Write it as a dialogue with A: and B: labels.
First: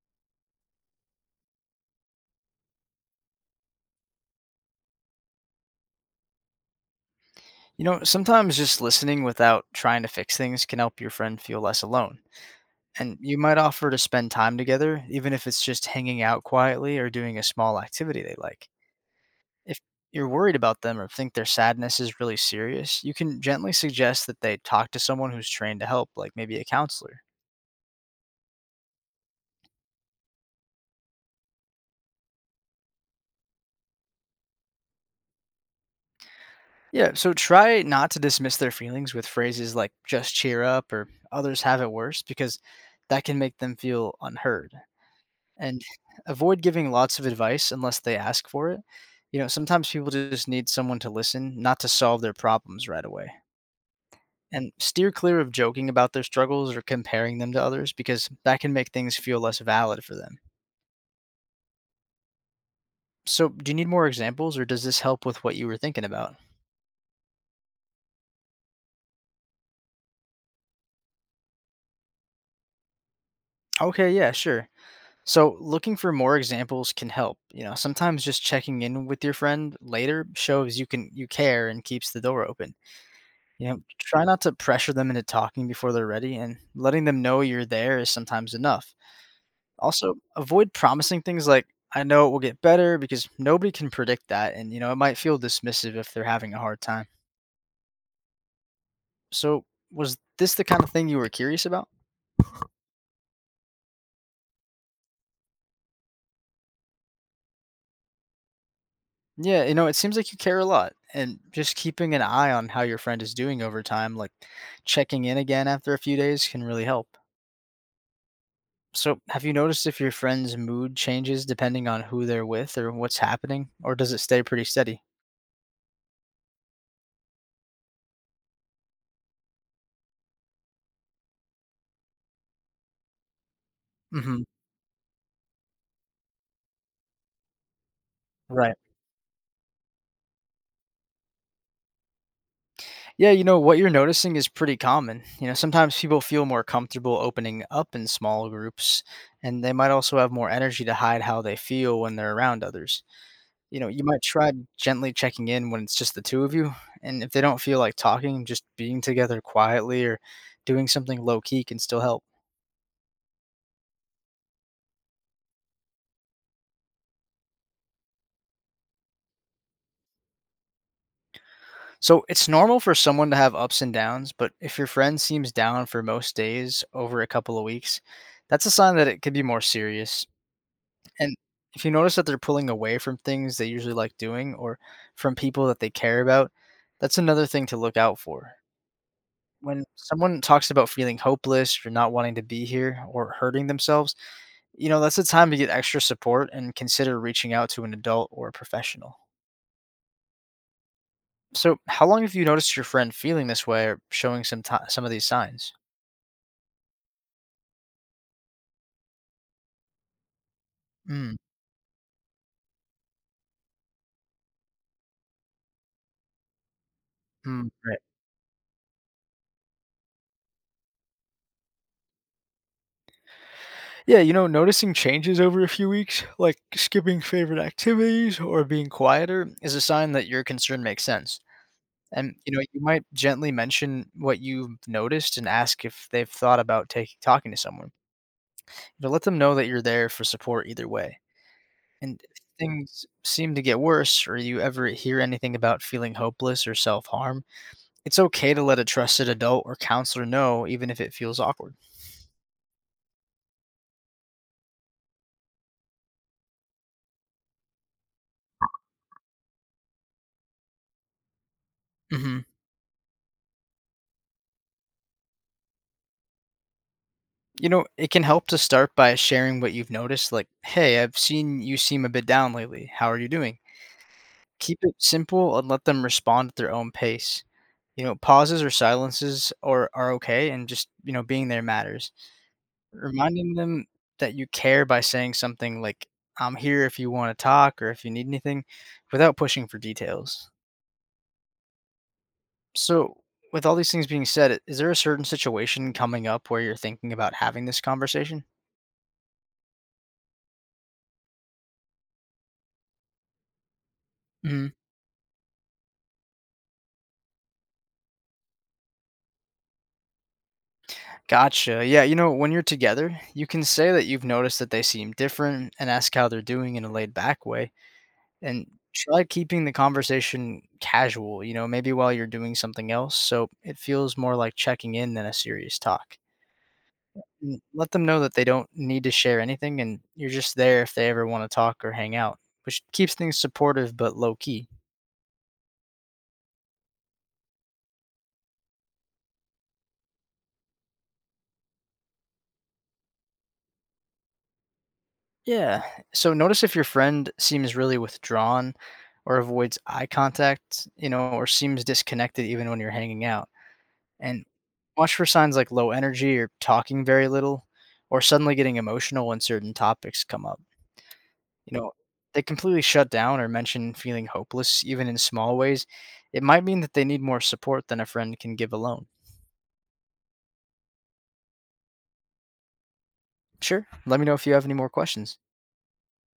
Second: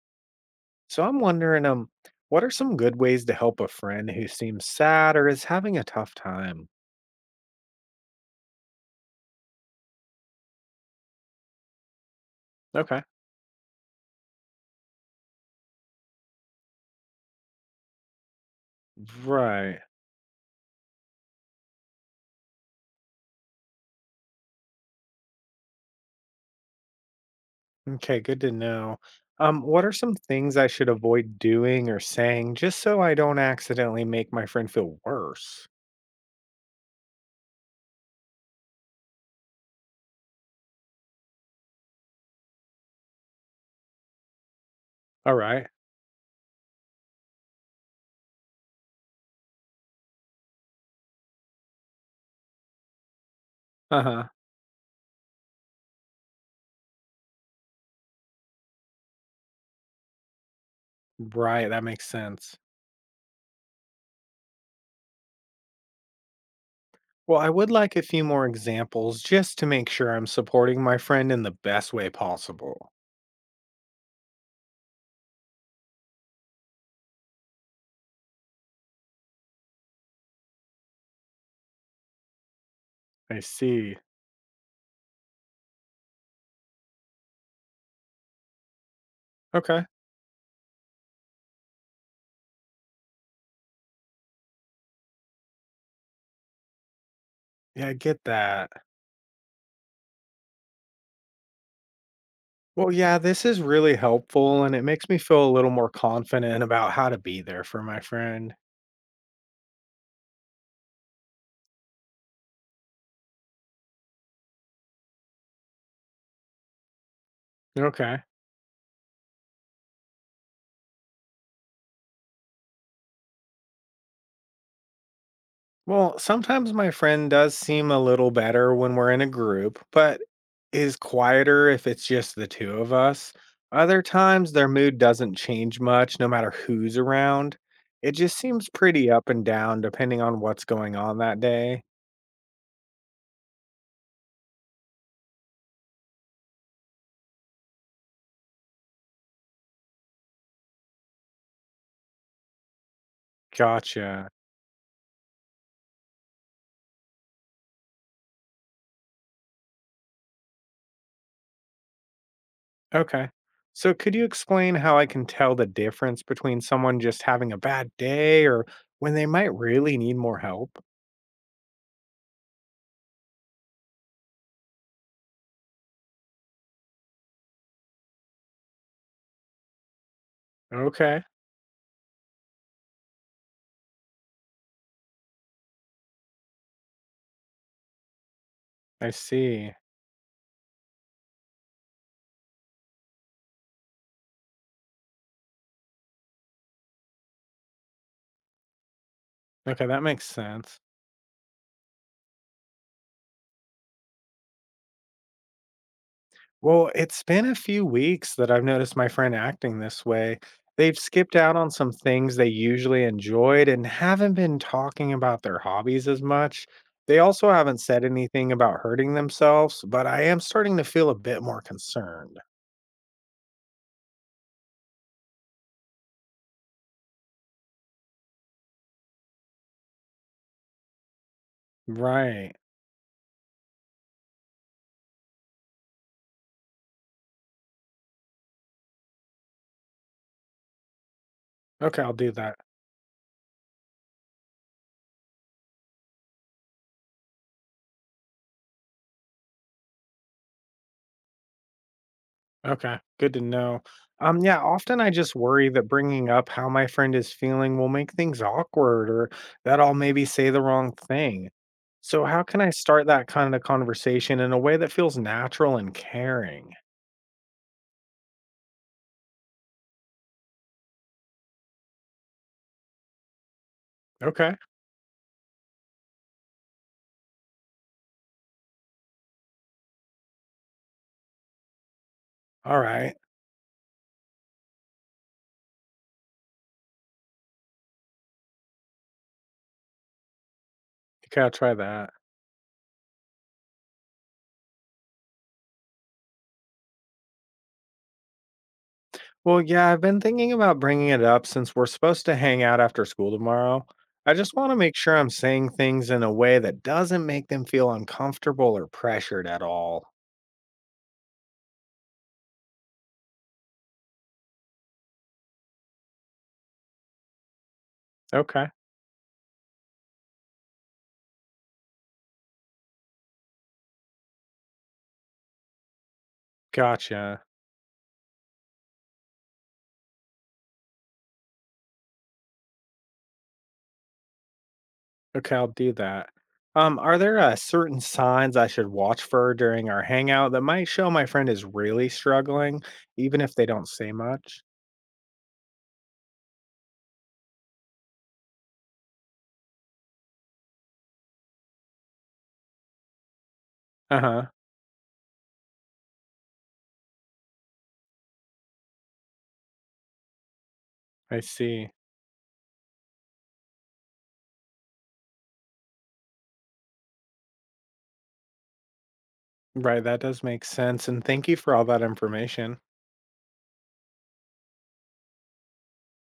A: So I'm wondering, what are some good ways to help a friend who seems sad or is having a tough time?
B: You know, sometimes just listening without trying to fix things can help your friend feel less alone.
A: Okay.
B: And you might offer to spend time together, even if it's just hanging out quietly or doing a small activity they like. If
A: Right.
B: you're worried about them or think their sadness is really serious, you can gently suggest that they talk to someone who's trained to help, like maybe a counselor.
A: Okay, good to know. What are some things I should avoid doing or saying just so I don't accidentally make my friend feel worse?
B: Yeah, so try not to dismiss their feelings with phrases like just cheer up or others have it worse, because that can make them feel unheard.
A: All right.
B: And avoid giving lots of advice unless they ask for it. You know, sometimes people just need someone to listen, not to solve their problems right away.
A: Uh-huh.
B: And steer clear of joking about their struggles or comparing them to others because that can make things feel less valid for them.
A: Right, that makes sense.
B: So, do you need more examples or does this help with what you were thinking about?
A: Well, I would like a few more examples just to make sure I'm supporting my friend in the best way possible.
B: Okay, yeah, sure. So, looking for more examples can help. You know, sometimes just checking in with your friend later shows you care and keeps the door open.
A: I
B: You know,
A: see.
B: try not to pressure them into talking before they're ready, and letting them know you're there is sometimes enough.
A: Okay.
B: Also, avoid promising things like, I know it will get better because nobody can predict that. And, you know, it might feel dismissive if they're having a hard time.
A: Yeah, I get that.
B: So, was this the kind of thing you were curious about?
A: Well, yeah, this is really helpful, and it makes me feel a little more confident about how to be there for my friend.
B: Yeah, you know, it seems like you care a lot. And just keeping an eye on how your friend is doing over time, like checking in again after a few days, can really help.
A: Okay.
B: So, have you noticed if your friend's mood changes depending on who they're with or what's happening, or does it stay pretty steady?
A: Well, sometimes my friend does seem a little better when we're in a group, but is quieter if it's just the two of us. Other
B: Hmm.
A: times, their mood doesn't change much no matter who's around. It just seems
B: Right.
A: pretty up and down depending on what's going on that day.
B: Yeah, you know, what you're noticing is pretty common. You know, sometimes people feel more comfortable opening up in small groups, and they might also have more energy to hide how they feel when they're around others. You know, you might
A: Gotcha.
B: try gently checking in when it's just the two of you, and if they don't feel like talking, just being together quietly or doing something low key can still help.
A: Okay. So could you explain how I can tell the difference between someone just having a bad day or when they might really need more help?
B: So it's normal for someone to have ups and downs, but if your friend seems down for most days over a couple of weeks, that's a sign that it could be more serious.
A: Okay.
B: And if you notice that they're pulling away from things they usually like doing or from people that they care about, that's another thing to look out for.
A: I see.
B: When someone talks about feeling hopeless or not wanting to be here or hurting themselves, you know, that's a time to get extra support and consider reaching out to an adult or a professional.
A: Okay, that makes sense.
B: So, how long have you noticed your friend feeling this way or showing some of these signs?
A: Well, it's been a few weeks that I've noticed my friend acting this way. They've skipped
B: Mm,
A: out on some things they usually enjoyed and haven't been talking about their hobbies as much. They also
B: mm,
A: haven't
B: right.
A: said anything about hurting themselves, but I am starting to feel a bit more concerned.
B: Yeah, you know, noticing changes over a few weeks, like skipping favorite activities or being quieter, is a sign that your concern makes sense. And
A: Right.
B: you know, you might gently mention what you've noticed and ask if they've thought about taking talking to someone. You know, let them know that you're there for support either way.
A: Okay, I'll
B: And
A: do
B: if
A: that.
B: things seem to get worse, or you ever hear anything about feeling hopeless or self harm, it's okay to let a trusted adult or counselor know, even if it feels awkward.
A: Okay, good to know. Yeah, often I just worry that bringing up how my friend is feeling will make things awkward or that I'll maybe say the wrong thing. So,
B: Hmm.
A: how can I start that kind of conversation in a way that feels natural and caring?
B: You know, it can help to start by sharing what you've noticed, like, hey, I've seen you seem a bit down lately. How are you doing?
A: Okay,
B: Keep it simple and let them respond at their own pace. You know, pauses or silences are okay, and just, you know, being there matters.
A: all right.
B: Reminding them that you care by saying something like, I'm here if you want to talk or if you need anything, without pushing for details.
A: Okay, I'll try that.
B: So, with all these things being said, is there a certain situation coming up where you're thinking about having this conversation?
A: Well, yeah, I've been thinking about bringing it up since we're supposed to hang out after school tomorrow. I just want
B: Mhm.
A: to make sure I'm saying things in a way that doesn't make them feel uncomfortable or pressured at all.
B: Gotcha. Yeah, you know, when you're together, you can say that you've noticed that they seem different and ask how they're doing in a laid back way. And
A: Okay,
B: try keeping the conversation casual, you know, maybe while you're doing something else. So it feels more like checking in than a serious talk.
A: gotcha.
B: And let them know that they don't need to share anything and you're just there if they ever want to talk or hang out, which keeps things supportive but low key.
A: Okay, I'll do that. Are there certain signs I should watch for during our hangout that might show my friend is really struggling, even if they don't say much?
B: Yeah. So notice if your friend seems really withdrawn or avoids eye contact, you know, or seems disconnected even when you're hanging out.
A: Uh
B: And
A: huh.
B: watch for signs like low energy or talking very little or suddenly getting emotional when certain topics come up.
A: I
B: You
A: see.
B: know, they completely shut down or mention feeling hopeless even in small ways. It might mean that they need more support than a friend can give alone.
A: Right, that does make sense. And thank you for all that information.
B: Sure. Let me know if you have any more questions.